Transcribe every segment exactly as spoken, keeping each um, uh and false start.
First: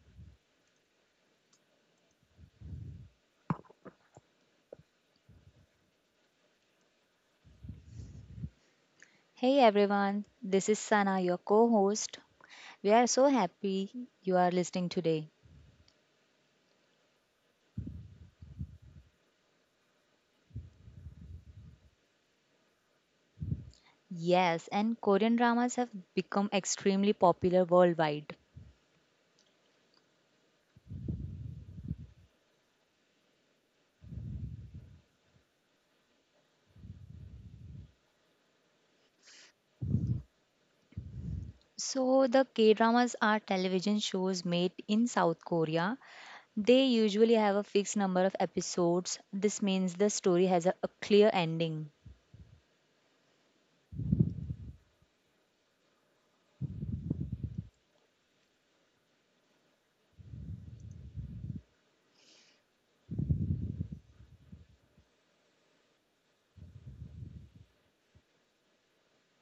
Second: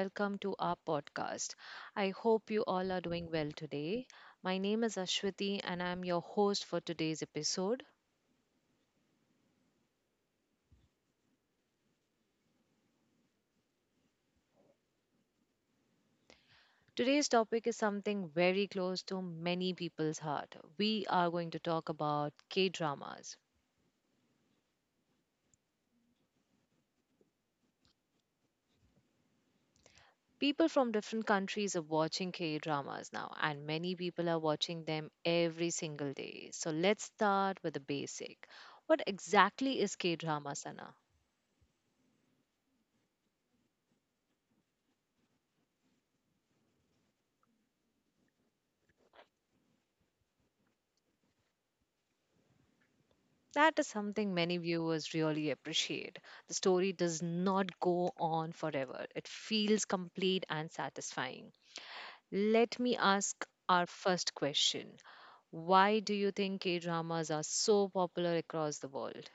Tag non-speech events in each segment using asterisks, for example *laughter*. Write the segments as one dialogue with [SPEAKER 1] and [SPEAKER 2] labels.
[SPEAKER 1] welcome to our podcast. I hope you all are doing well today. My name is Ashwati, and I'm your host for today's episode.
[SPEAKER 2] Hey everyone, this is Sana, your co host. We are so happy you are listening today.
[SPEAKER 1] Today's topic is something very close to many people's heart. We are going to talk about K dramas.
[SPEAKER 2] Yes, and Korean dramas have become extremely popular worldwide.
[SPEAKER 1] People from different countries are watching K dramas now, and many people are watching them every single day. So let's start with the basic. What exactly is K drama, Sana?
[SPEAKER 2] So, the K dramas are television shows made in South Korea. They usually have a fixed number of episodes. This means the story has a, a clear ending.
[SPEAKER 1] That is something many viewers really appreciate. The story does not go on forever, it feels complete and satisfying. Let me ask our first question. Why do you think K dramas are so popular across the world?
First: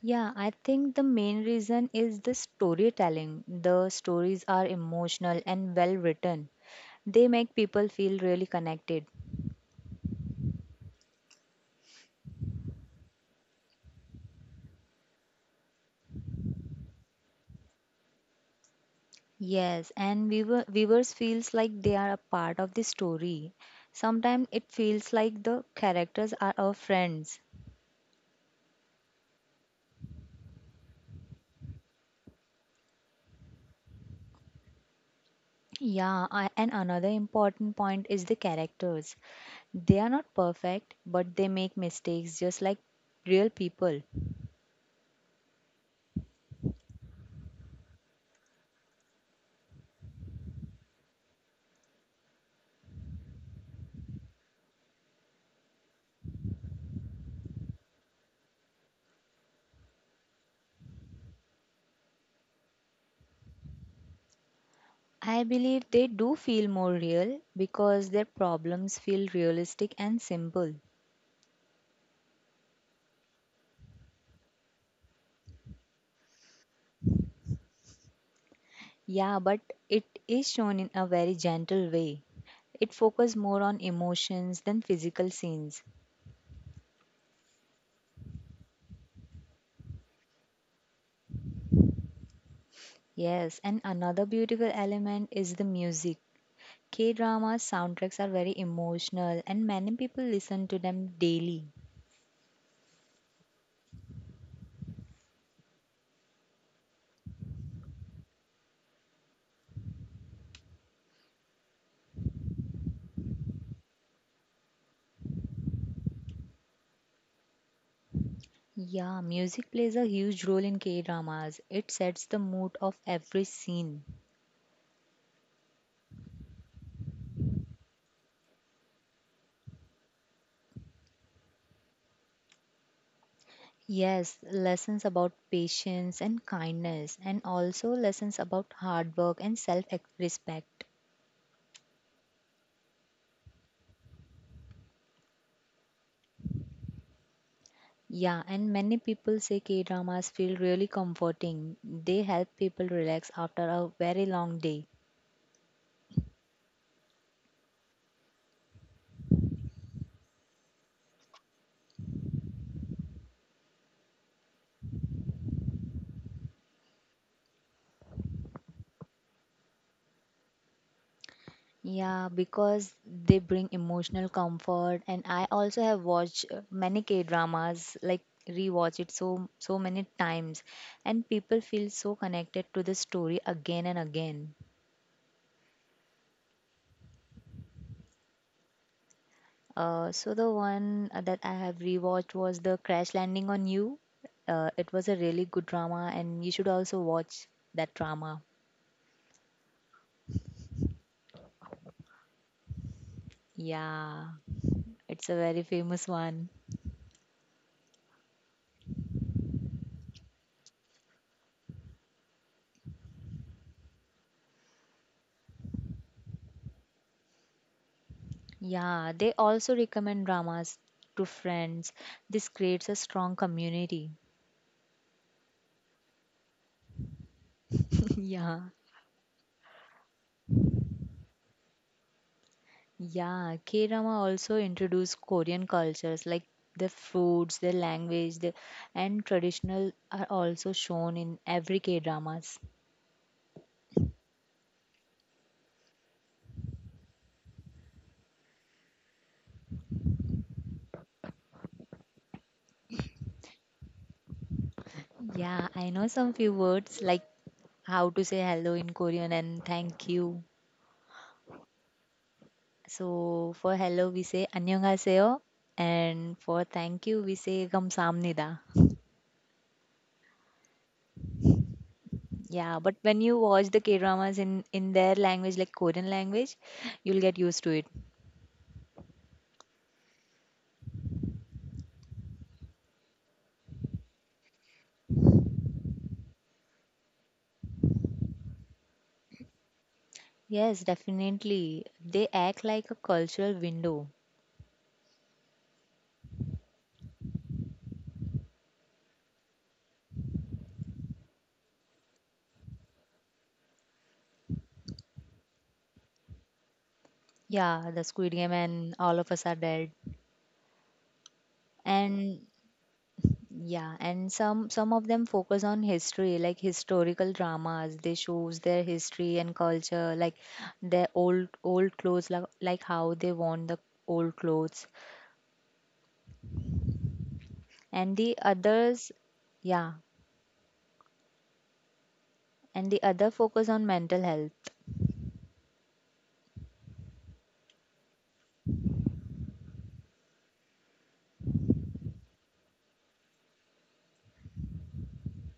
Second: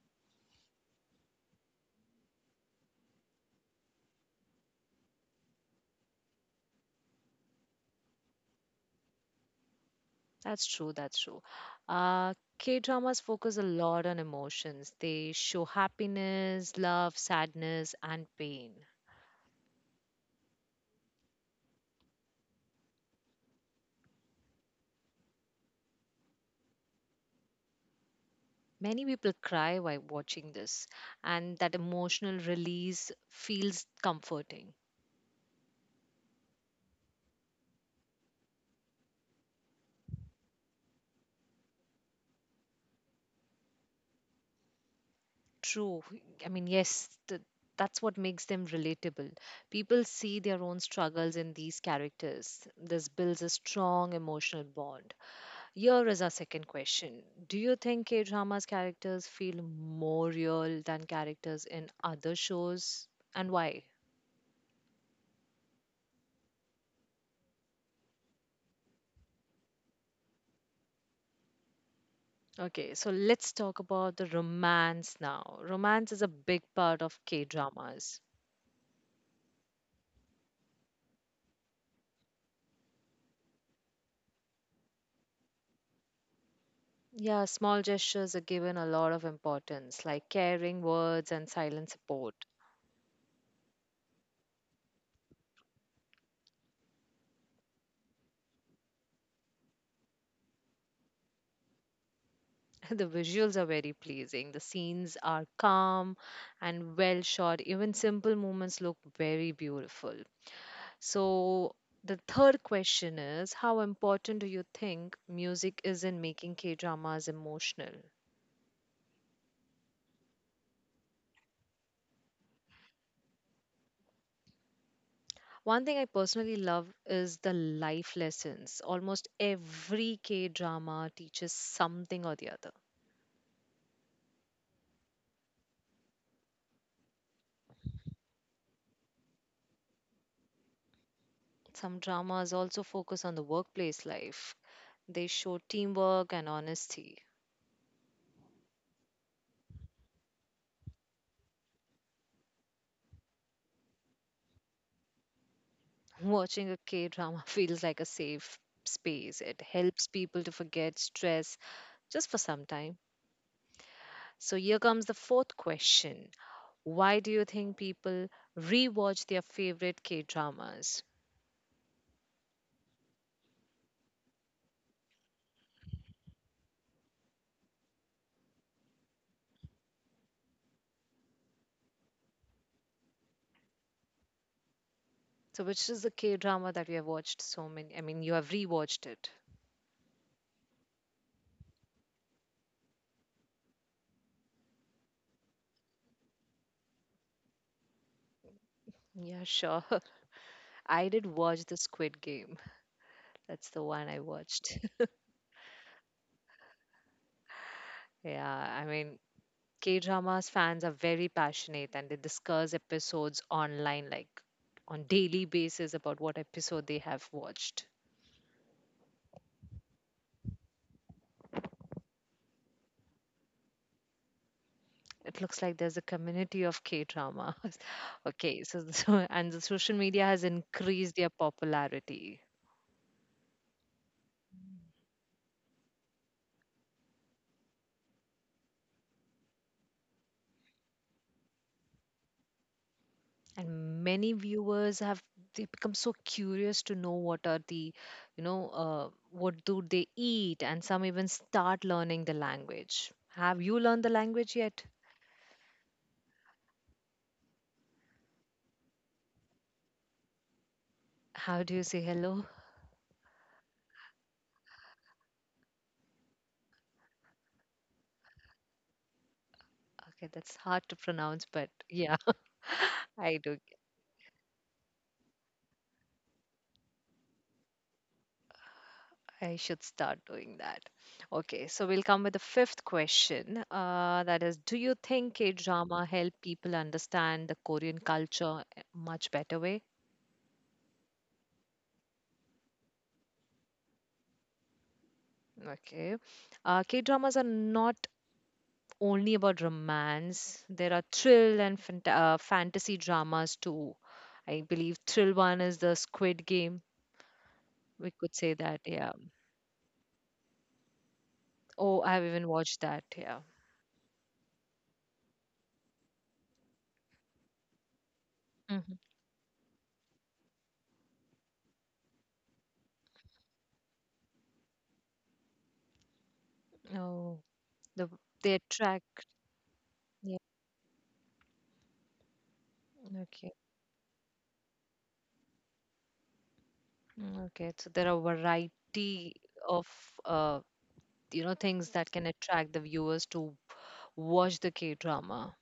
[SPEAKER 2] Yeah, I think the main reason is the storytelling. The stories are emotional and well written. They make people feel really connected.
[SPEAKER 1] That's true, that's true. Uh, K dramas focus a lot on emotions, they show happiness, love, sadness, and pain.
[SPEAKER 2] Yes, and viewer, viewers feels like they are a part of the story. Sometimes it feels like the characters are our friends.
[SPEAKER 1] Many people cry while watching this, and that emotional release feels comforting.
[SPEAKER 2] Yeah, I, and another important point is the characters. They are not perfect, but they make mistakes just like real people.
[SPEAKER 1] True. I mean, yes, th- that's what makes them relatable. People see their own struggles in these characters. This builds a strong emotional bond. Here is our second question. Do you think K drama's characters feel more real than characters in other shows, and why?
[SPEAKER 2] I believe they do feel more real because their problems feel realistic and simple.
[SPEAKER 1] Okay, so let's talk about the romance now. Romance is a big part of K dramas.
[SPEAKER 2] Yeah, but it is shown in a very gentle way. It focuses more on emotions than physical scenes.
[SPEAKER 1] Yeah, small gestures are given a lot of importance, like caring words and silent support.
[SPEAKER 2] Yes, and another beautiful element is the music. K drama soundtracks are very emotional, and many people listen to them daily.
[SPEAKER 1] *laughs* The visuals are very pleasing. The scenes are calm and well shot. Even simple moments look very beautiful. So, the third question is, how important do you think music is in making K dramas emotional?
[SPEAKER 2] Yeah, music plays a huge role in K dramas. It sets the mood of every scene.
[SPEAKER 1] One thing I personally love is the life lessons. Almost every K drama teaches something or the other.
[SPEAKER 2] Yes, lessons about patience and kindness, and also lessons about hard work and self respect.
[SPEAKER 1] Some dramas also focus on the workplace life, they show teamwork and honesty.
[SPEAKER 2] Yeah, and many people say K dramas feel really comforting. They help people relax after a very long day.
[SPEAKER 1] Watching a K drama *laughs* feels like a safe space. It helps people to forget stress just for some time. So, here comes the fourth question. Why do you think people rewatch their favorite K dramas?
[SPEAKER 2] Yeah, because they bring emotional comfort, and I also have watched uh, many K dramas, like rewatch it so so many times, and people feel so connected to the story again and again.
[SPEAKER 1] So, which is the K drama that we have watched so many? I mean, you have rewatched it.
[SPEAKER 2] Uh, so the one uh, that I have rewatched was the Crash Landing on You. Uh, it was a really good drama, and you should also watch that drama.
[SPEAKER 1] Yeah, sure. *laughs* I did watch the Squid Game. That's the one I
[SPEAKER 2] Yeah,
[SPEAKER 1] watched.
[SPEAKER 2] it's a very famous one.
[SPEAKER 1] *laughs* Yeah, I mean, K dramas fans are very passionate and they discuss episodes online, like on daily basis about what episode they have watched.
[SPEAKER 2] Yeah, they also recommend dramas to friends. This creates a strong community.
[SPEAKER 1] It looks like there's a community of K dramas.
[SPEAKER 2] *laughs*
[SPEAKER 1] *laughs* Okay,
[SPEAKER 2] Yeah,
[SPEAKER 1] so, so and the social media has increased their popularity.
[SPEAKER 2] yeah. K drama also introduce Korean cultures like the foods, their language, the, and traditional are also shown in every K dramas.
[SPEAKER 1] And many viewers have, they become so curious to know what are the, you know, uh, what do they eat, and some even start learning the language. Have you learned the language yet?
[SPEAKER 2] Yeah, I know some few words like how to say hello in Korean and thank you.
[SPEAKER 1] How do you say hello?
[SPEAKER 2] So for hello we say 안녕하세요 and for thank you we say 감사합니다.
[SPEAKER 1] Okay, that's hard to pronounce, but yeah, *laughs*
[SPEAKER 2] Yeah, but when
[SPEAKER 1] I
[SPEAKER 2] you
[SPEAKER 1] do.
[SPEAKER 2] watch the K-dramas in in their language, like Korean language, you'll get used to it.
[SPEAKER 1] I should start doing that. Okay, so we'll come with the fifth question. Uh, that is, do you think K drama help people understand the Korean culture a much better way?
[SPEAKER 2] Yes, definitely. They act like a cultural window.
[SPEAKER 1] Okay, uh, K dramas are not only about romance. There are thrill and fant- uh, fantasy dramas too. I believe thrill one is the Squid Game.
[SPEAKER 2] Yeah,
[SPEAKER 1] We
[SPEAKER 2] the
[SPEAKER 1] could
[SPEAKER 2] Squid
[SPEAKER 1] say
[SPEAKER 2] Game
[SPEAKER 1] that,
[SPEAKER 2] and
[SPEAKER 1] yeah.
[SPEAKER 2] All of Us Are Dead.
[SPEAKER 1] Oh, I have
[SPEAKER 2] And
[SPEAKER 1] even watched that, yeah.
[SPEAKER 2] yeah, and some some of them focus on history, like historical dramas. They shows their
[SPEAKER 1] hmm
[SPEAKER 2] history and culture, like their old old clothes, like, like how they worn the old clothes.
[SPEAKER 1] Oh. The
[SPEAKER 2] And the
[SPEAKER 1] they
[SPEAKER 2] others,
[SPEAKER 1] attract.
[SPEAKER 2] yeah,
[SPEAKER 1] Yeah.
[SPEAKER 2] and the other
[SPEAKER 1] Okay.
[SPEAKER 2] focus on mental health.
[SPEAKER 1] Mm, okay. So there are variety of, uh, you know things that can attract the viewers to watch the K drama.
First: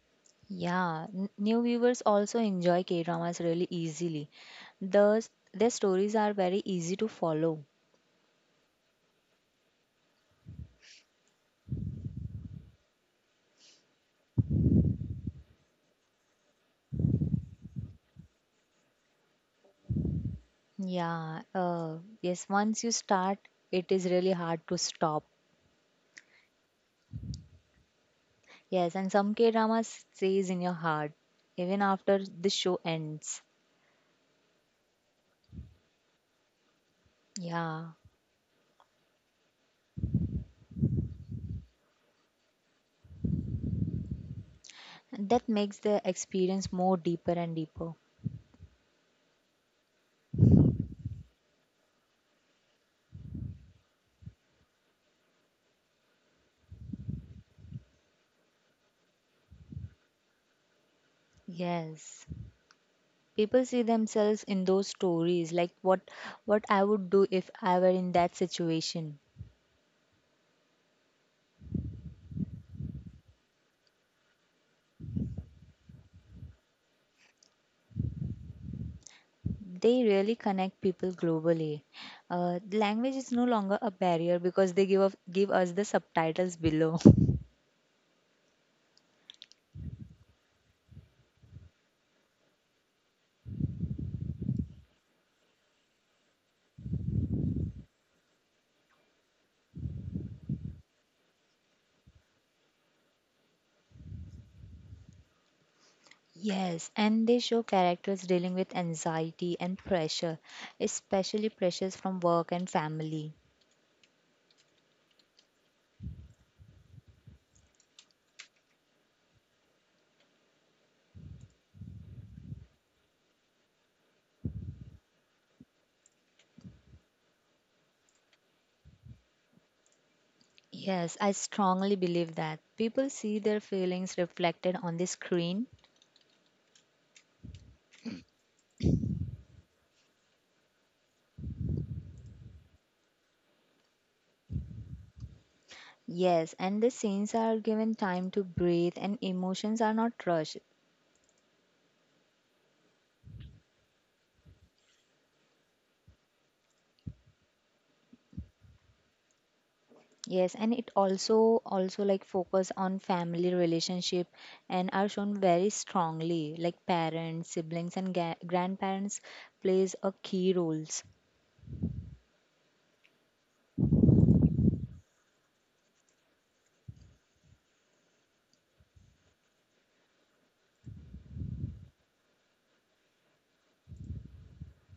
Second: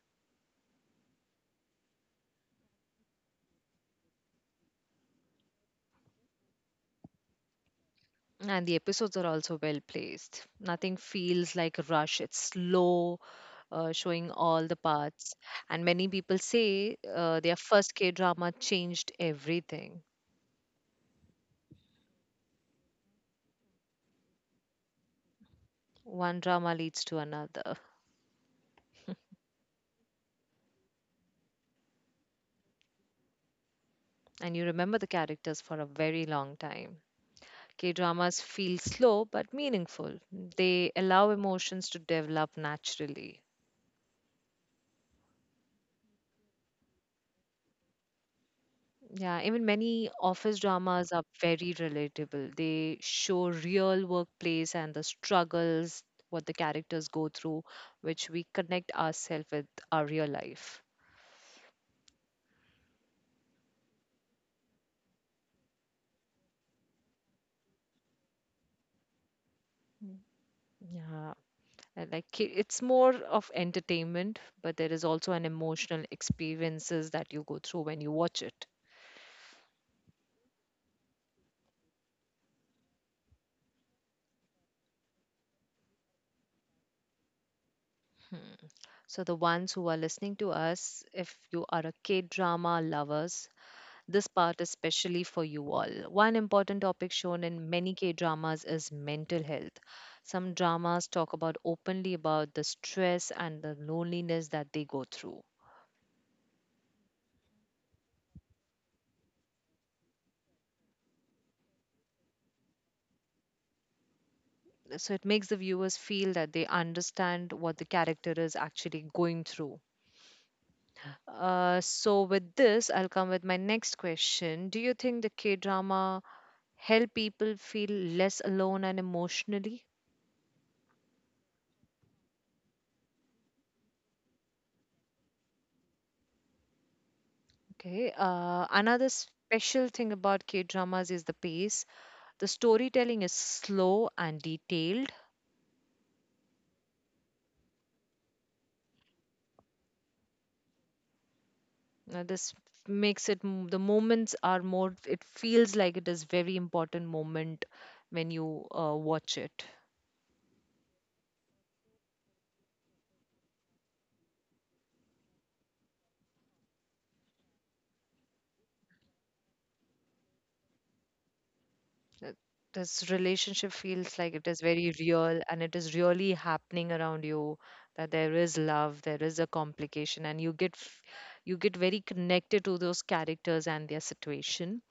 [SPEAKER 2] Yeah, n- new viewers also enjoy K-dramas really easily. Thus, their stories are very easy to follow.
[SPEAKER 1] And the episodes are also well placed. Nothing feels like a rush. It's slow, uh, showing all the parts. And many people say uh, their first K drama changed everything.
[SPEAKER 2] Yeah, uh, yes, once you start, it is really hard to stop.
[SPEAKER 1] One drama leads to another.
[SPEAKER 2] Yes, and some K-dramas stays in your heart even after the show ends.
[SPEAKER 1] And you remember the characters for a very long time.
[SPEAKER 2] Yeah,
[SPEAKER 1] K dramas feel slow but meaningful. They allow emotions to develop naturally.
[SPEAKER 2] that makes the experience more deeper and deeper.
[SPEAKER 1] Yeah, even many office dramas are very relatable. They show real workplace and the struggles what the characters go through, which we connect ourselves with our real life.
[SPEAKER 2] Yes. People see themselves in those stories, like what what I would do if I were in that situation.
[SPEAKER 1] Mm. Yeah, and like K-, it's more of entertainment, but there is also an emotional experiences that you go through when you watch it.
[SPEAKER 2] They really connect people globally. Uh, language is no longer a barrier because they give, up, give us the subtitles below. *laughs*
[SPEAKER 1] Hmm. So, the ones who are listening to us, if you are a K drama lovers, this part is specially for you all. One important topic shown in many K dramas is mental health. Some dramas talk about openly about the stress and the loneliness that they go through.
[SPEAKER 2] Yes, and they show characters dealing with anxiety and pressure, especially pressures from work and family.
[SPEAKER 1] So, it makes the viewers feel that they understand what the character is actually going through. Uh, so, with this, I'll come with my next question. Do you think the K drama help people feel less alone and emotionally?
[SPEAKER 2] Yes, I strongly believe that people see their feelings reflected on the screen.
[SPEAKER 1] Okay. Uh, another special thing about K dramas is the pace. The storytelling is slow and detailed.
[SPEAKER 2] Yes, and the scenes are given time to breathe and emotions are not rushed.
[SPEAKER 1] Uh, this makes it m- the moments are more. It feels like it is very important moment when you uh, watch it.
[SPEAKER 2] Yes, and it also also like focus on family relationship and are shown very strongly like parents, siblings and ga- grandparents plays a key roles.
[SPEAKER 1] Uh, This relationship feels like it is very real and it is really happening around you. That there is love, there is a complication, and you get f- you get very connected to those characters and their situation.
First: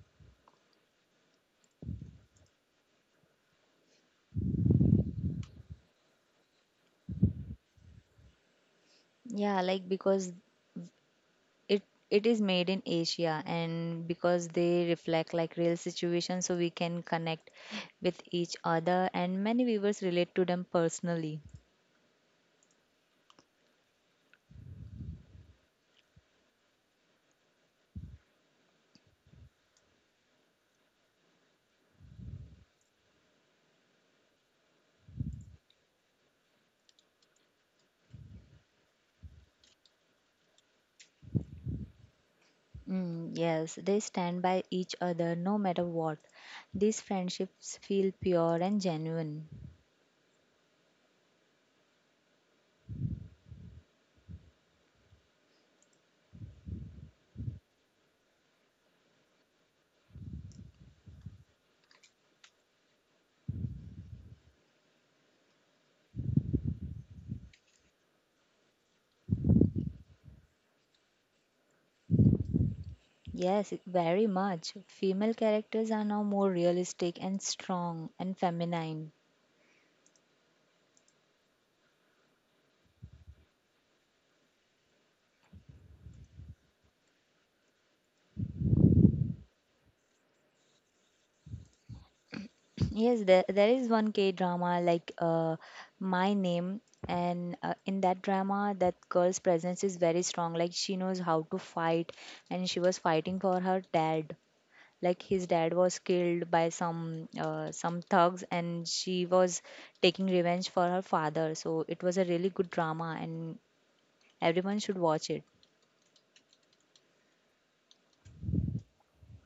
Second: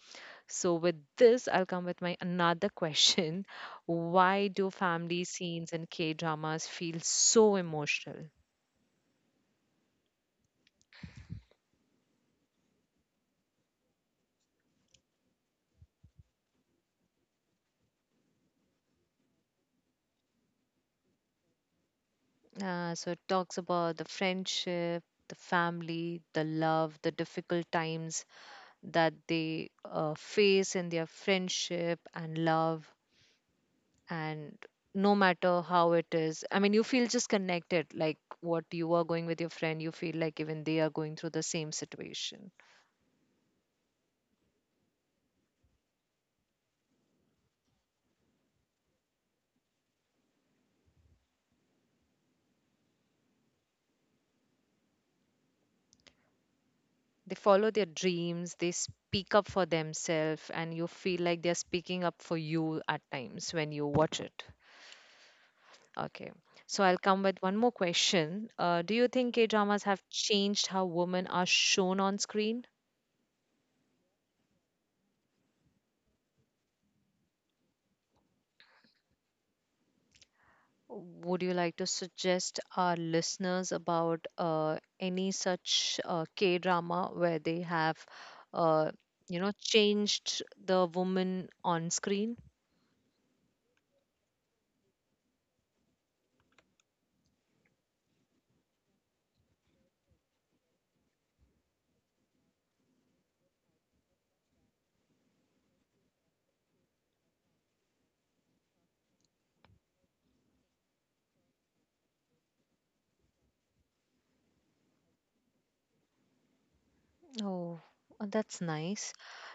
[SPEAKER 1] So, with this, I'll come with my another question. *laughs* Why do family scenes in K dramas feel so emotional?
[SPEAKER 2] Yeah, like because it it is made in Asia and because they reflect like real situations so we can connect with each other and many viewers relate to them personally.
[SPEAKER 1] Uh, so it talks about the friendship, the family, the love, the difficult times that they uh, face in their friendship and love. And no matter how it is, I mean, you feel just connected, like what you are going with your friend, you feel like even they are going through the same situation.
[SPEAKER 2] Mm, yes, they stand by each other no matter what. These friendships feel pure and genuine.
[SPEAKER 1] They follow their dreams, they speak up for themselves, and you feel like they're speaking up for you at times when you watch it. Okay. So I'll come with one more question. Uh, do you think K dramas have changed how women are shown on screen?
[SPEAKER 2] Yes, very much. Female characters are now more realistic and strong and feminine.
[SPEAKER 1] Would you like to suggest our listeners about uh, any such uh, K drama where they have, uh, you know, changed the woman on screen?
[SPEAKER 2] Yes, there, there is one K drama like uh, My Name, and uh, in that drama, that girl's presence is very strong. Like she knows how to fight, and she was fighting for her dad. Like his dad was killed by some uh, some thugs, and she was taking revenge for her father. So it was a really good drama, and everyone should watch it.
[SPEAKER 1] Oh, uh, that's nice.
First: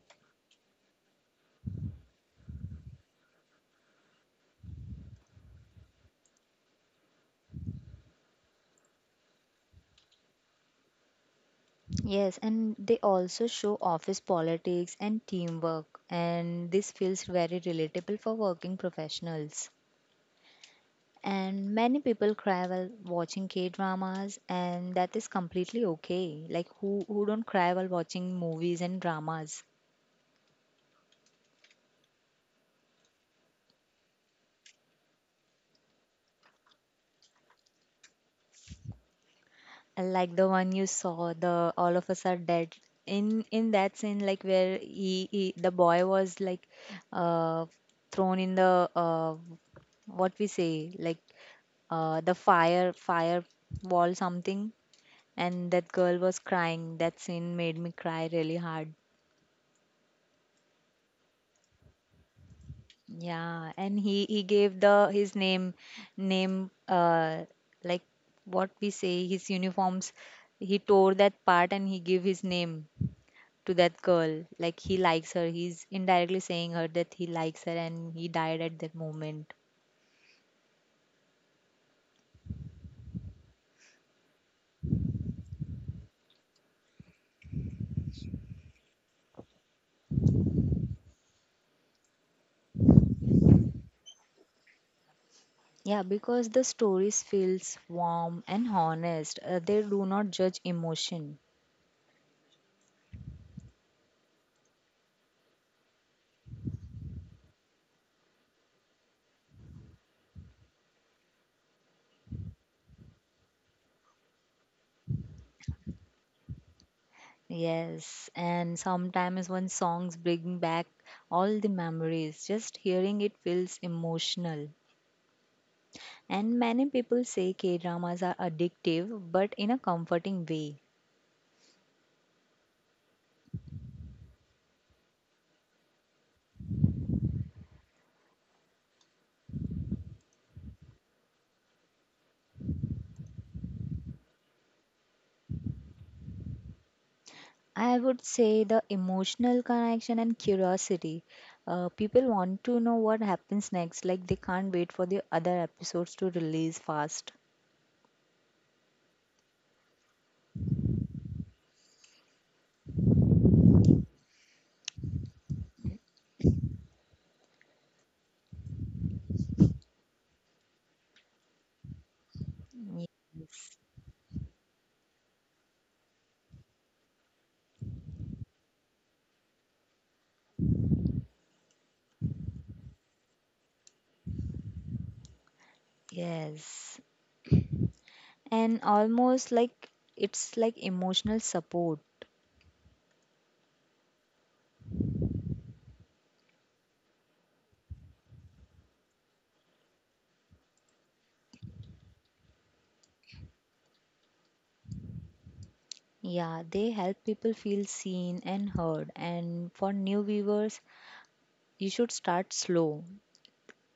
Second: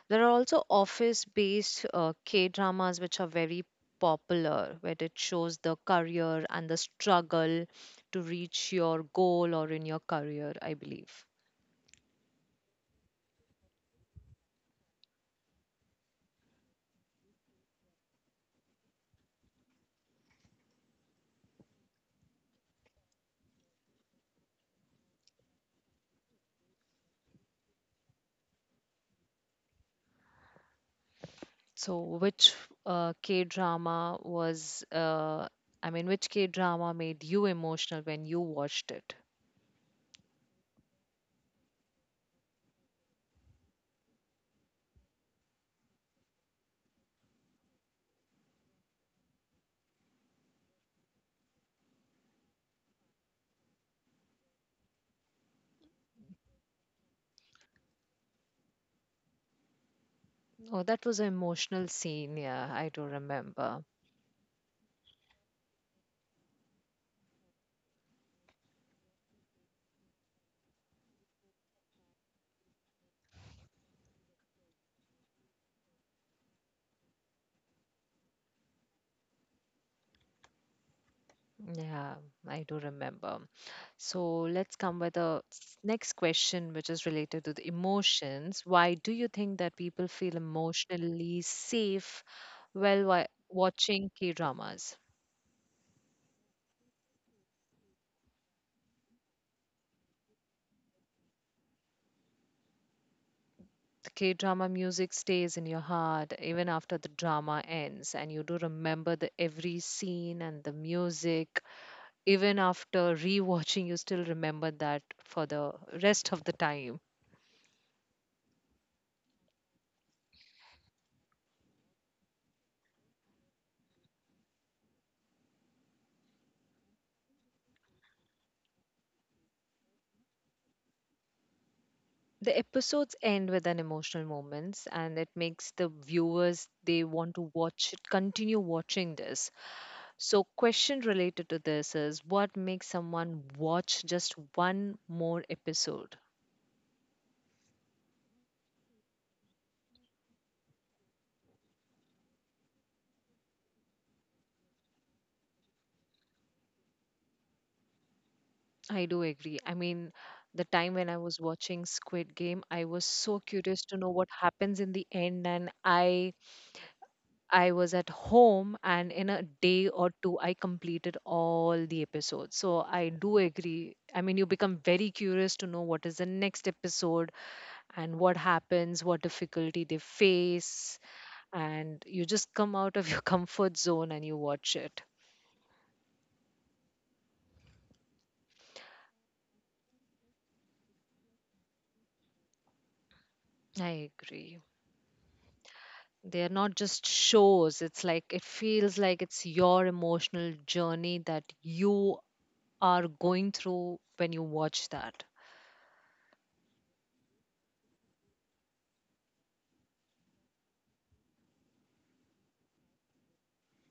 [SPEAKER 1] There are also office-based uh, K-dramas which are very popular, where it shows the career and the struggle to reach your goal or in your career, I believe.
[SPEAKER 2] Yes, and they also show office politics and teamwork, and this feels very relatable for working professionals. And many people cry while watching K dramas, and that is completely okay. Like, who, who don't cry while watching movies and dramas?
[SPEAKER 1] So, which uh, K-drama was, uh, I mean, which K-drama made you emotional when you watched it?
[SPEAKER 2] Like the one you saw, the All of Us Are Dead. In in that scene, like where he, he the boy was like uh, thrown in the uh, what we say like uh, the fire fire wall something. And that girl was crying. That scene made me cry really hard.
[SPEAKER 1] Oh, that was an emotional scene. Yeah, I do
[SPEAKER 2] Yeah,
[SPEAKER 1] remember.
[SPEAKER 2] and he he gave the his name name uh like what we say, his uniforms. He tore that part and he gave his name to that girl. Like, he likes her. He's indirectly saying her that he likes her, and he died at that moment.
[SPEAKER 1] Yeah, I do remember. So let's come with the s- next question, which is related to the emotions. Why do you think that people feel emotionally safe while wa- watching K dramas?
[SPEAKER 2] Yeah, because the stories feels warm and honest. Uh, they do not judge emotion.
[SPEAKER 1] The K drama music stays in your heart even after the drama ends, and you do remember the every scene and the music. Even after rewatching, you still remember that for the rest of the time.
[SPEAKER 2] Yes, and sometimes when songs bring back all the memories, just hearing it feels emotional. And many people say K-dramas are addictive, but in a comforting way.
[SPEAKER 1] The episodes end with an emotional moments and it makes the viewers they want to watch it, continue watching this. So question related to this is, what makes someone watch just one more episode?
[SPEAKER 2] I would say the emotional connection and curiosity. Uh, people want to know what happens next, like they can't wait for the other episodes to release fast.
[SPEAKER 1] I do agree. I mean, the time when I was watching Squid Game, I was so curious to know what happens in the end, and i I was at home, and in a day or two, I completed all the episodes. So I do
[SPEAKER 2] Yes.
[SPEAKER 1] agree. I mean, you become very curious to know what is the next episode and what happens, what difficulty they face, and you just come out of your *laughs* comfort zone and you watch it.
[SPEAKER 2] Yes. And almost like it's like emotional support.
[SPEAKER 1] I agree. They are not just shows, it's like it feels like it's your emotional journey that you are going through when you watch that.
[SPEAKER 2] Yeah, they help people feel seen and heard. And for new viewers, you should start slow.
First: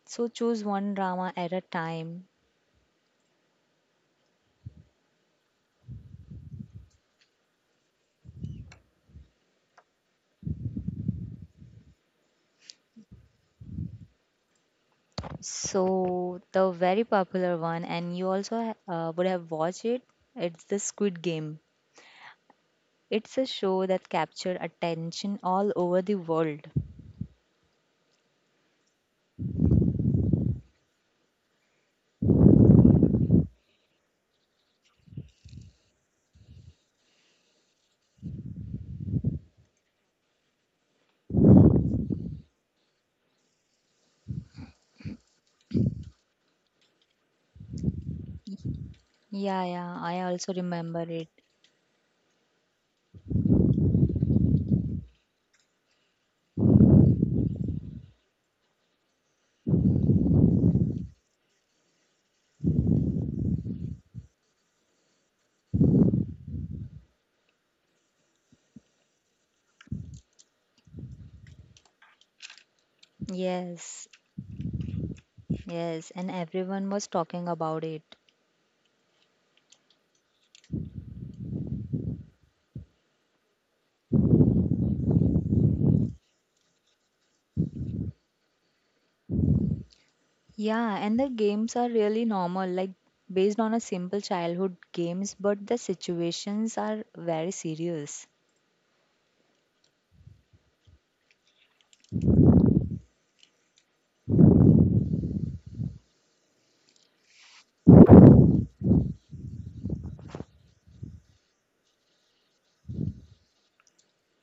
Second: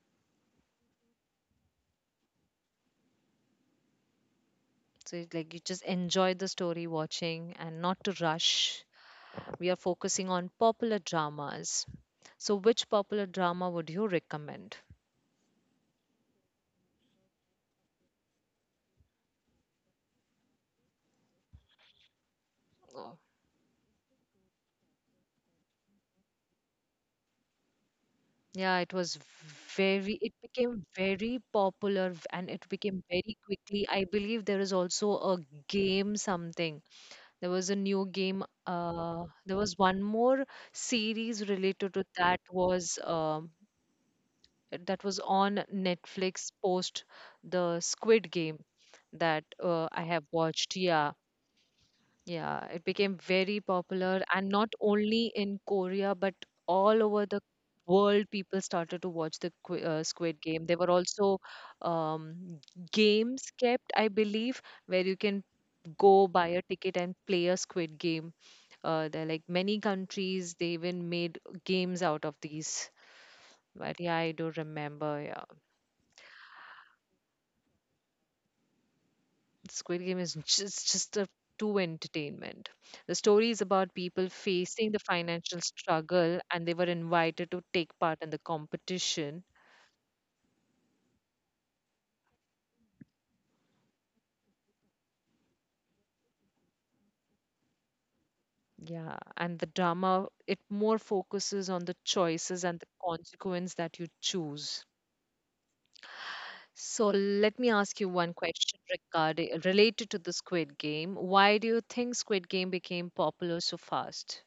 [SPEAKER 2] So choose one drama at a time.
[SPEAKER 1] So it's like you just enjoy the story watching and not to rush. We are focusing on popular dramas. So which popular drama would you recommend?
[SPEAKER 2] So the very popular one, and you also ha- uh, would have watched it. It's the Squid Game.
[SPEAKER 1] Oh.
[SPEAKER 2] It's a show that captured attention all over the world.
[SPEAKER 1] Yeah, it was very, it became very popular v- and it became very quickly. I believe there is also a game something. There was a new game, uh there was one more series related to that was um that was on Netflix post the Squid Game that
[SPEAKER 2] Yeah, yeah,
[SPEAKER 1] uh, I
[SPEAKER 2] I
[SPEAKER 1] have
[SPEAKER 2] also
[SPEAKER 1] watched.
[SPEAKER 2] remember
[SPEAKER 1] Yeah,
[SPEAKER 2] it.
[SPEAKER 1] yeah, it became very popular, and not only in Korea but all over the world. People started to watch the Qu- uh, Squid Game. There were also um, games kept, I believe, where you can go buy a ticket and play a Squid Game. Uh, there are like many countries. They even made games out of these. But
[SPEAKER 2] Yes.
[SPEAKER 1] yeah, I do remember, yeah.
[SPEAKER 2] Yes, and everyone was talking about it.
[SPEAKER 1] Squid Game is just just a true entertainment. The story is about people facing the financial struggle and they were invited to take part in the competition.
[SPEAKER 2] Yeah, and the games are really normal, like based on a simple childhood games, but the situations are very serious.
[SPEAKER 1] Yeah, and the drama it more focuses on the choices and the consequence that you choose. So let me ask you one question regarding related to the Squid Game. Why do you think Squid Game became popular so fast?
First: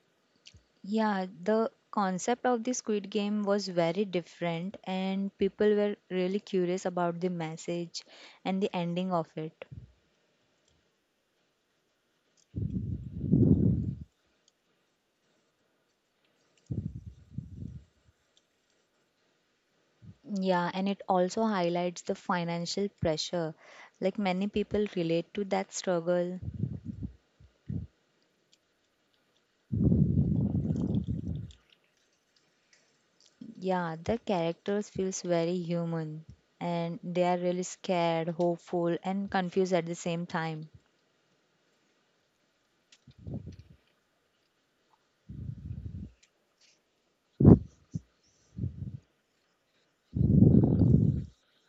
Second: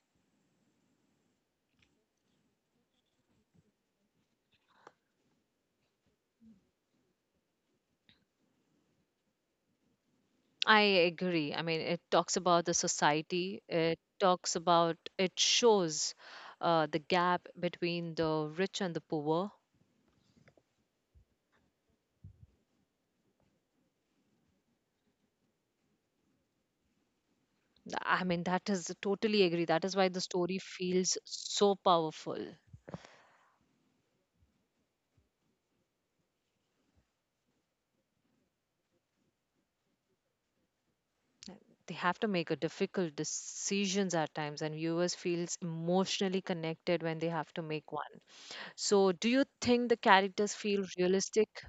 [SPEAKER 2] Yeah, the concept of the Squid Game was very different, and people were really curious about the message and the ending of it.
[SPEAKER 1] I agree. I mean, it talks about the society, it talks about, it shows uh, the gap between the rich and the poor.
[SPEAKER 2] Yeah, and it also highlights the financial pressure. Like many people relate to that struggle.
[SPEAKER 1] I mean, that is totally agree. That is why the story feels so powerful.
[SPEAKER 2] Yeah, the characters feels very human and they are really scared, hopeful and confused at the same time.
[SPEAKER 1] They have to make a difficult decisions at times, and viewers feels emotionally connected when they have to make one. So, do you think the characters feel realistic?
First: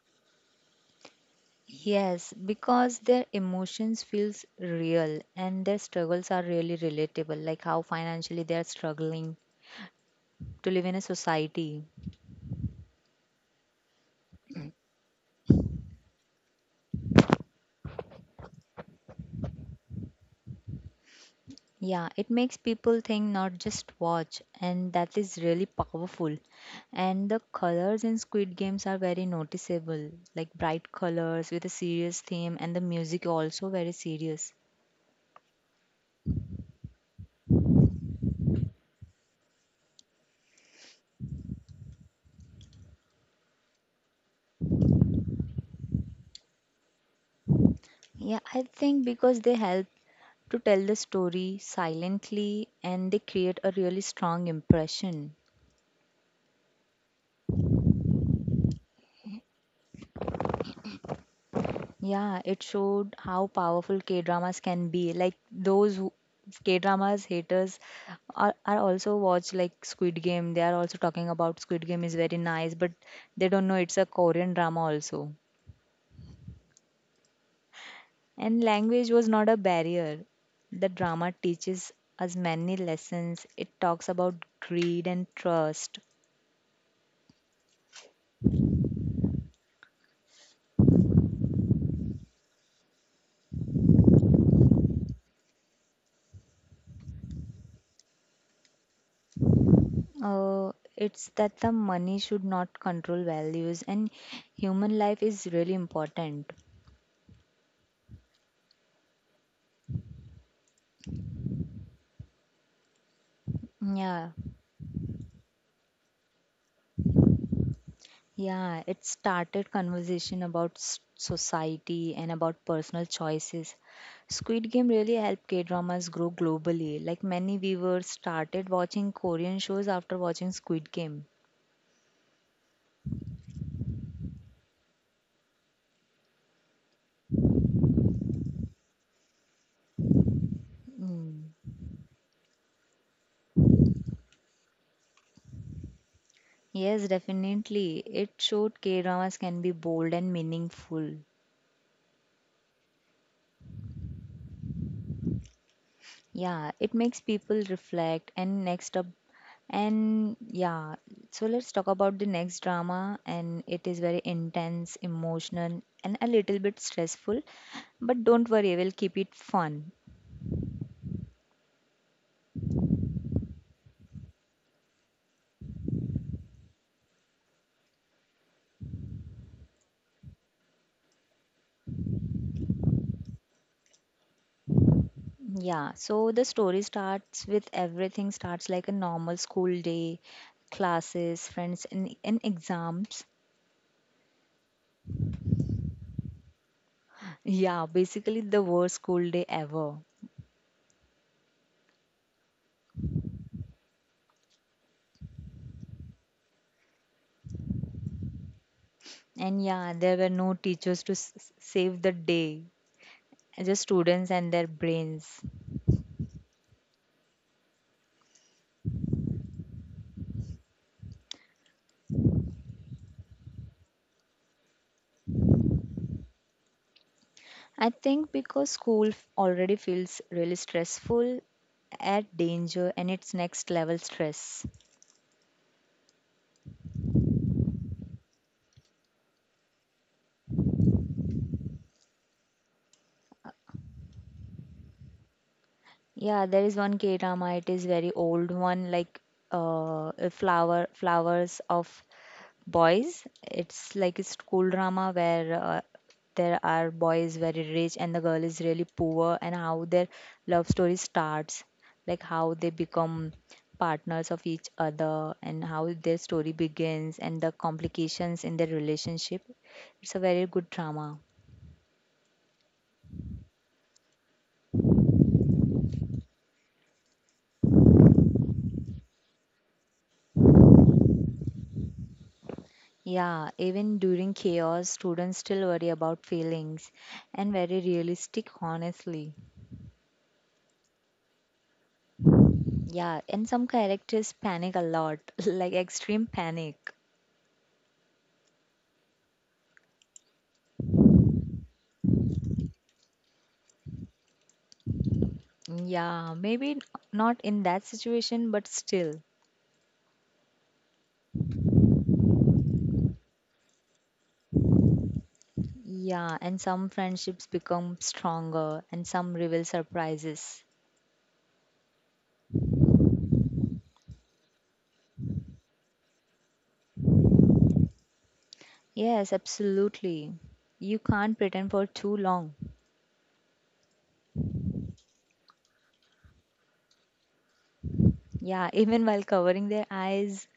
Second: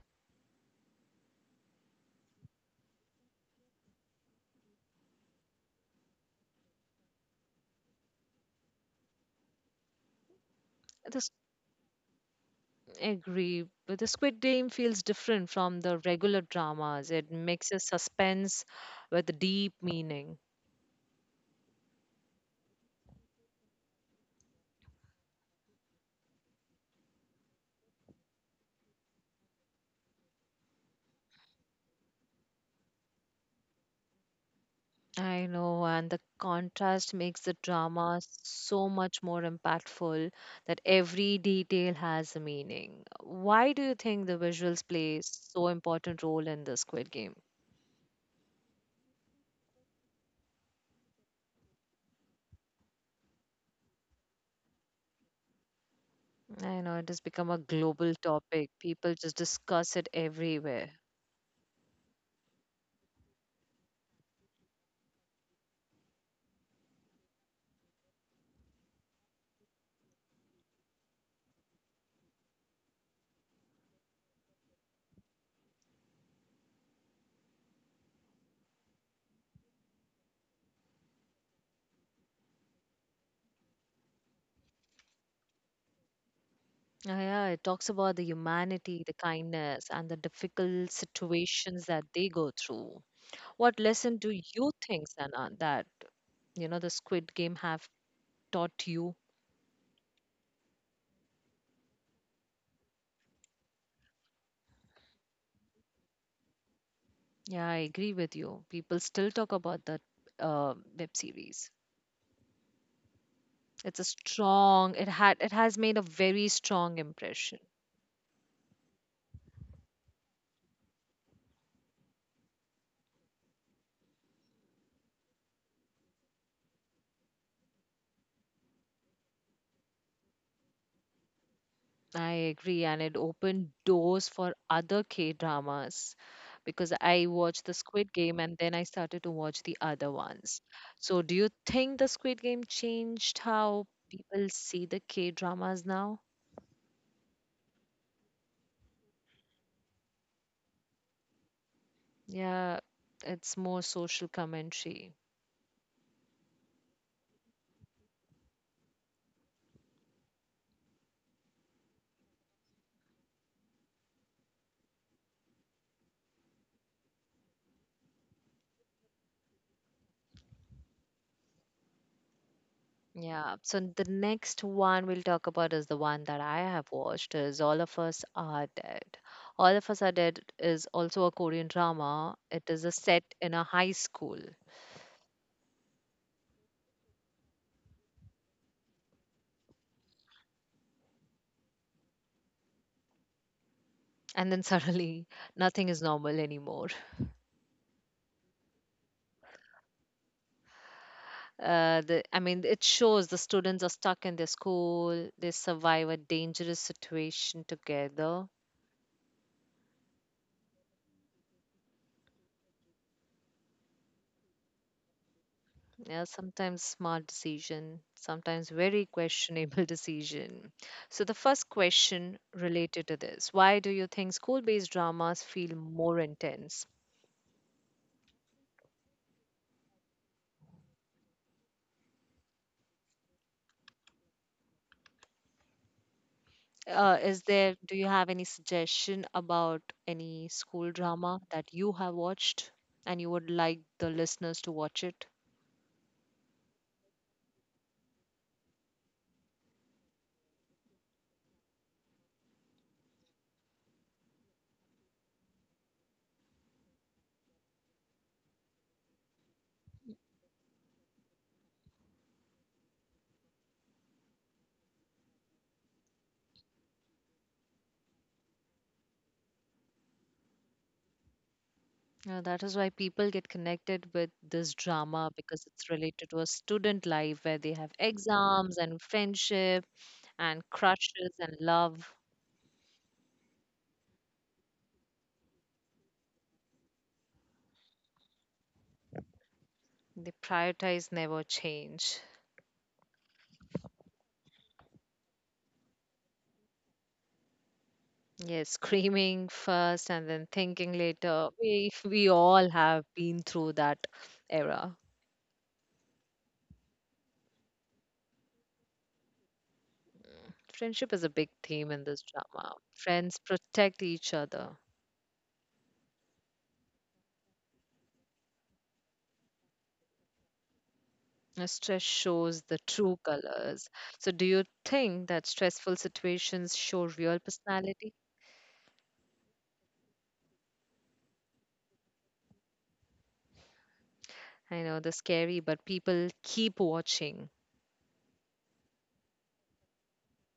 [SPEAKER 2] Yes, because their emotions feels real and their struggles are really relatable, like how financially they are struggling to live in a
[SPEAKER 1] The
[SPEAKER 2] society.
[SPEAKER 1] Agree. But the Squid Game feels different from the regular dramas. It mixes suspense with deep meaning.
[SPEAKER 2] Yeah, it makes people think, not just watch, and that is really powerful. And the colors in Squid Games are very noticeable, like bright colors with a serious theme, and the music also very serious.
[SPEAKER 1] I know, and the contrast makes the drama so much more impactful that every detail has a meaning. Why do you think the visuals play so important role in the Squid Game?
[SPEAKER 2] Yeah, I think because they help to tell the story silently and they create a really strong impression.
[SPEAKER 1] I know it has become a global topic. People just discuss it everywhere.
[SPEAKER 2] Yeah, it showed how powerful K dramas can be. Like those K dramas haters are, are also watch like Squid Game. They are also talking about Squid Game is very nice, but they don't know it's a Korean drama also. And language was not a barrier. The drama teaches us many lessons. It talks about greed and trust.
[SPEAKER 1] Uh, yeah, it talks about the humanity, the kindness, and the difficult situations that they go through. What lesson do you think, Sana, that you know the Squid Game have taught you?
[SPEAKER 2] Uh, it's that the money should not control values and human life is really important.
[SPEAKER 1] Yeah, I agree with you. People still talk about that uh, web series. It's a
[SPEAKER 2] Yeah,
[SPEAKER 1] strong. It had. It has made a very strong impression.
[SPEAKER 2] yeah. It started conversation about s- society and about personal choices. Squid Game really helped K-dramas grow globally. Like many viewers started watching Korean shows after watching Squid Game.
[SPEAKER 1] I agree, and it opened doors for other K dramas because I watched the Squid Game and then I started to watch the other ones. So, do
[SPEAKER 2] Mm.
[SPEAKER 1] you think the Squid Game changed how people see the K dramas now?
[SPEAKER 2] Yes, definitely. It showed K-dramas can be bold and meaningful.
[SPEAKER 1] Yeah, it's more social commentary.
[SPEAKER 2] Yeah, it makes people reflect and next up and yeah, so let's talk about the next drama and it is very intense, emotional and a little bit stressful, but don't worry, we'll keep it fun.
[SPEAKER 1] Yeah, so the next one we'll talk about is the one that I have watched is All of Us Are Dead. All of Us Are Dead is also a Korean drama. It is a set in a high school.
[SPEAKER 2] Yeah, so the story starts with everything starts like a normal school day, classes, friends and, and exams.
[SPEAKER 1] And then *laughs* suddenly nothing is normal anymore.
[SPEAKER 2] Yeah, basically the worst school day ever.
[SPEAKER 1] Uh, the, i mean it shows the students are stuck in their school, they survive a dangerous situation together.
[SPEAKER 2] And yeah, there were no teachers to s- s- save the day. Just students and their brains.
[SPEAKER 1] Yeah, sometimes smart decision, sometimes very questionable *laughs* decision. So the first question related to this, why do you think school based dramas feel more intense?
[SPEAKER 2] I think because school f- already feels really stressful, add danger and its next level stress.
[SPEAKER 1] Uh, is there do you have any suggestion about any school drama that you have watched and you would like the listeners to watch it?
[SPEAKER 2] Yeah, there is one K drama. It is very old one, like uh, a flower flowers of boys. It's like a school drama where uh, there are boys very rich and the girl is really poor, and how their love story starts, like how they become partners of each other, and how their story begins, and the complications in their relationship. It's a very good drama.
[SPEAKER 1] Yeah, that is why people get connected with this drama because it's related to a student life where they have exams and friendship and crushes and love.
[SPEAKER 2] Yeah, even during chaos, students still worry about feelings and very realistic, honestly.
[SPEAKER 1] They prioritize never change.
[SPEAKER 2] Yeah, and some characters panic a lot, *laughs* like extreme panic.
[SPEAKER 1] Yes, *laughs* screaming first and then thinking later. We, we all have been through that era.
[SPEAKER 2] Yeah, maybe n- not in that situation, but still.
[SPEAKER 1] Friendship is a big theme in this drama. Friends protect each other.
[SPEAKER 2] Yeah, and some friendships become stronger and some reveal surprises.
[SPEAKER 1] Uh, Stress shows the true colors. So, do you think that stressful situations show real personality?
[SPEAKER 2] Yes, absolutely. You can't pretend for too long.
[SPEAKER 1] I know they're scary, but people keep watching.
[SPEAKER 2] Yeah, *laughs* even while covering their eyes.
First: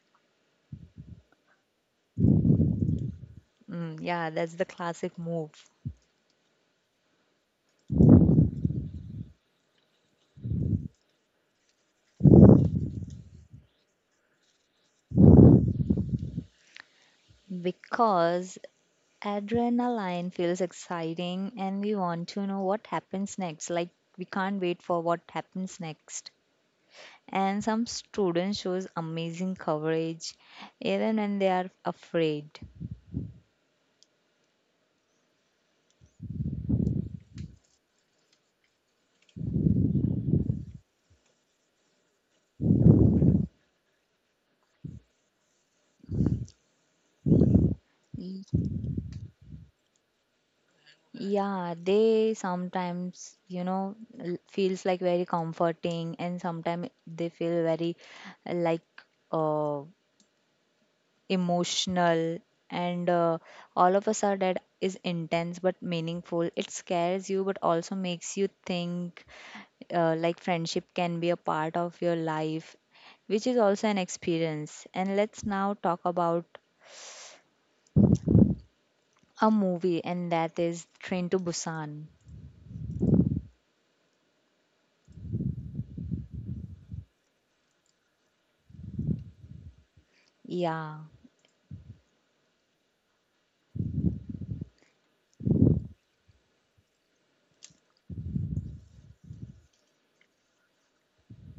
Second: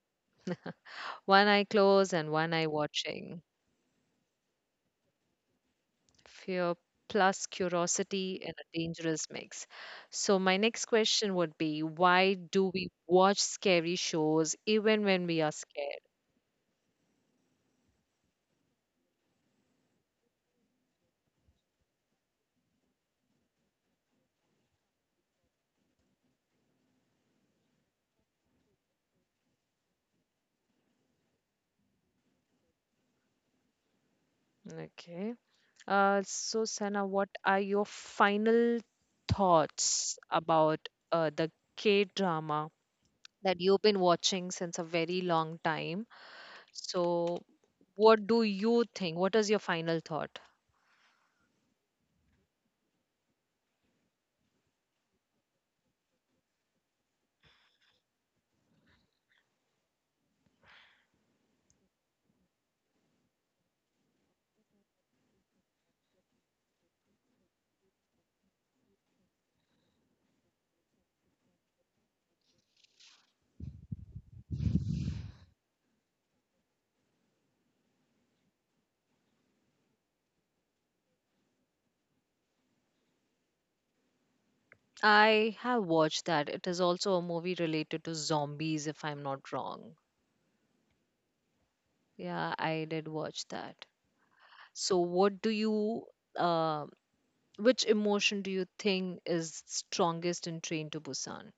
[SPEAKER 1] One eye closed and one eye watching.
[SPEAKER 2] Mm, yeah, that's the classic move
[SPEAKER 1] Fear plus curiosity in a dangerous mix. So, my next question would be, why do we watch scary shows even when we are scared?
[SPEAKER 2] because adrenaline feels exciting and we want to know what happens next. Like we can't wait for what happens next. And some students shows amazing coverage, even when they are afraid.
[SPEAKER 1] Okay. Uh, so, Sana, what are your final thoughts about uh, the K drama that you've been watching since a very long time? So, what
[SPEAKER 2] Y-
[SPEAKER 1] do you think? What is your final thought?
[SPEAKER 2] Yeah, they sometimes, you know, l- feels like very comforting and sometimes they feel very uh, like uh, emotional, and uh, all of us are that is intense but meaningful. It scares you but also makes you think uh, like friendship can be a part of your life, which is also an experience. And let's now talk about a movie, and that is Train to Busan.
[SPEAKER 1] I have watched that. It is also a movie related to zombies, if I'm not wrong.
[SPEAKER 2] Yeah.
[SPEAKER 1] Yeah, I did watch that. So, what do you, uh, which emotion do you think is strongest in Train to Busan?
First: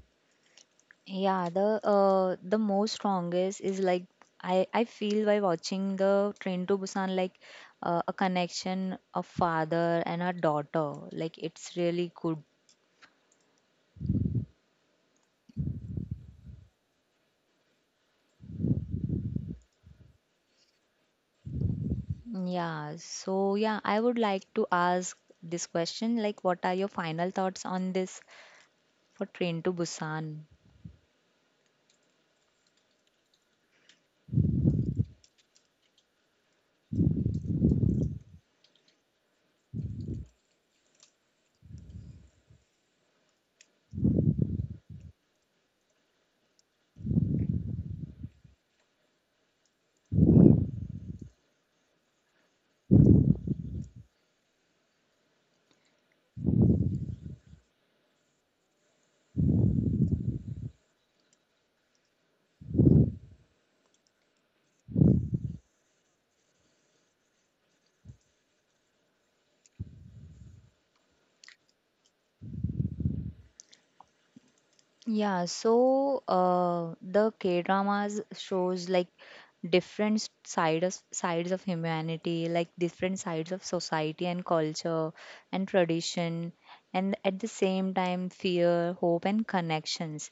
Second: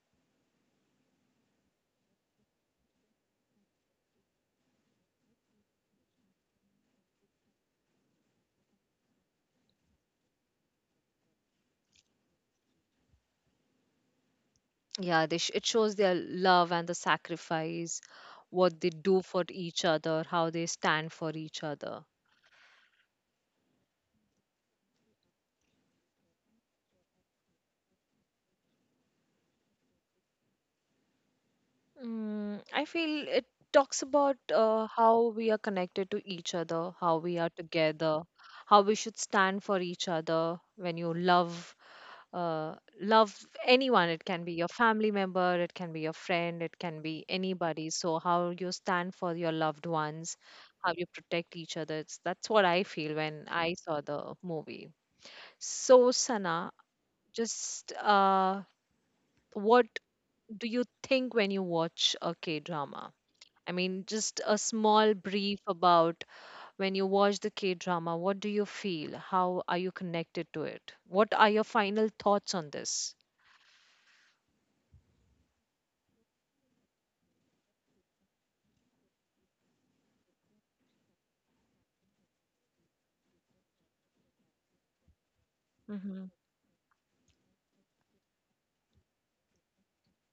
[SPEAKER 2] Yeah, the uh, the most strongest is like I I feel by watching the Train to Busan like uh, a connection of father and a daughter. Like it's really good.
[SPEAKER 1] Yeah, they sh- it shows their love and the sacrifice, what they do for each other, how they stand for each other.
[SPEAKER 2] Yeah. So yeah, I would like to ask this question. Like, what are your final thoughts on this for Train to Busan?
[SPEAKER 1] Mm, I feel it talks about uh, how we are connected to each other, how we are together, how we should stand for each other when you love uh, love anyone. It can be your family member, it can be your friend, it can be anybody. So how you stand for your loved ones, how you protect each other. It's, that's what I feel when I saw the movie. So Sana, just uh, what do you think when you watch a K drama? I mean, just a small brief about when you watch the K drama, what do you feel? How are you connected to it? What are your final thoughts on this?
[SPEAKER 2] Yeah, so uh, the K-dramas shows like different s- side of, sides of humanity, like different sides of society and culture and tradition, and at the same time, fear, hope, and connections.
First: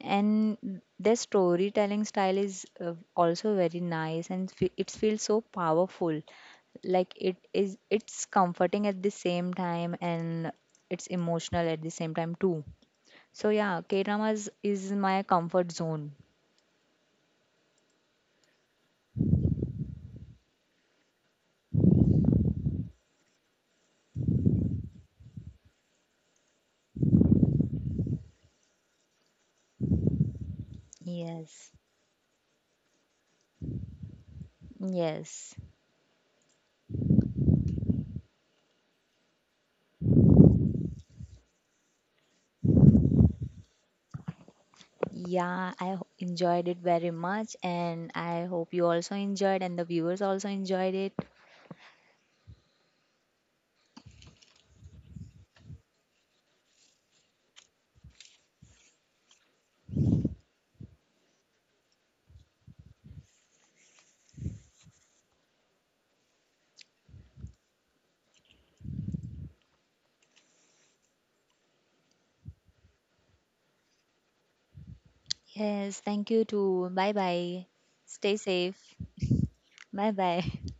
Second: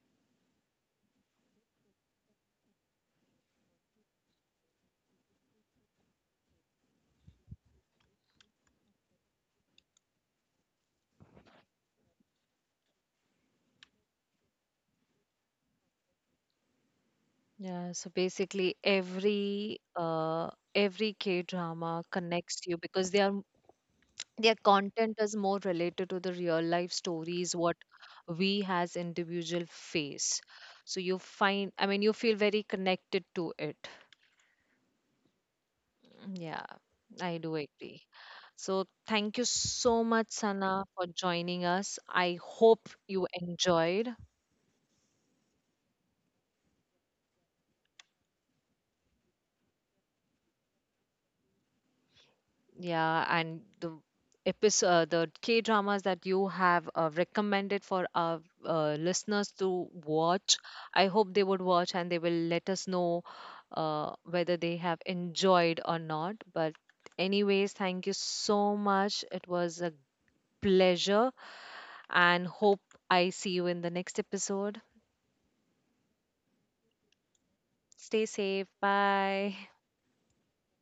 [SPEAKER 2] And their storytelling style is uh, also very nice, and fe it feels so powerful. Like it is, it's comforting at the same time, and it's emotional at the same time too. So yeah, K-dramas is my comfort zone.
[SPEAKER 1] Yeah, so basically every uh every K drama connects you because they are their content is more related to the real life stories what we as individual face. So you
[SPEAKER 2] Yes.
[SPEAKER 1] find, I mean you feel very connected to it.
[SPEAKER 2] Yes.
[SPEAKER 1] Mm, yeah, I do agree. So thank you so much, Sana, for joining us. I hope you enjoyed.
[SPEAKER 2] Yeah, I ho- enjoyed it very much and I hope you also enjoyed and the viewers also enjoyed it.
[SPEAKER 1] Yeah, and the episode, uh, the K dramas that you have uh, recommended for our uh, listeners to watch, I hope they would watch and they will let us know uh, whether they have enjoyed or not. But, anyways, thank you so much. It was a pleasure and hope I see you in the next episode.
[SPEAKER 2] Yes, thank you too. Bye bye.
[SPEAKER 1] Stay
[SPEAKER 2] Stay
[SPEAKER 1] safe.
[SPEAKER 2] safe.
[SPEAKER 1] Bye.
[SPEAKER 2] Bye bye. *laughs*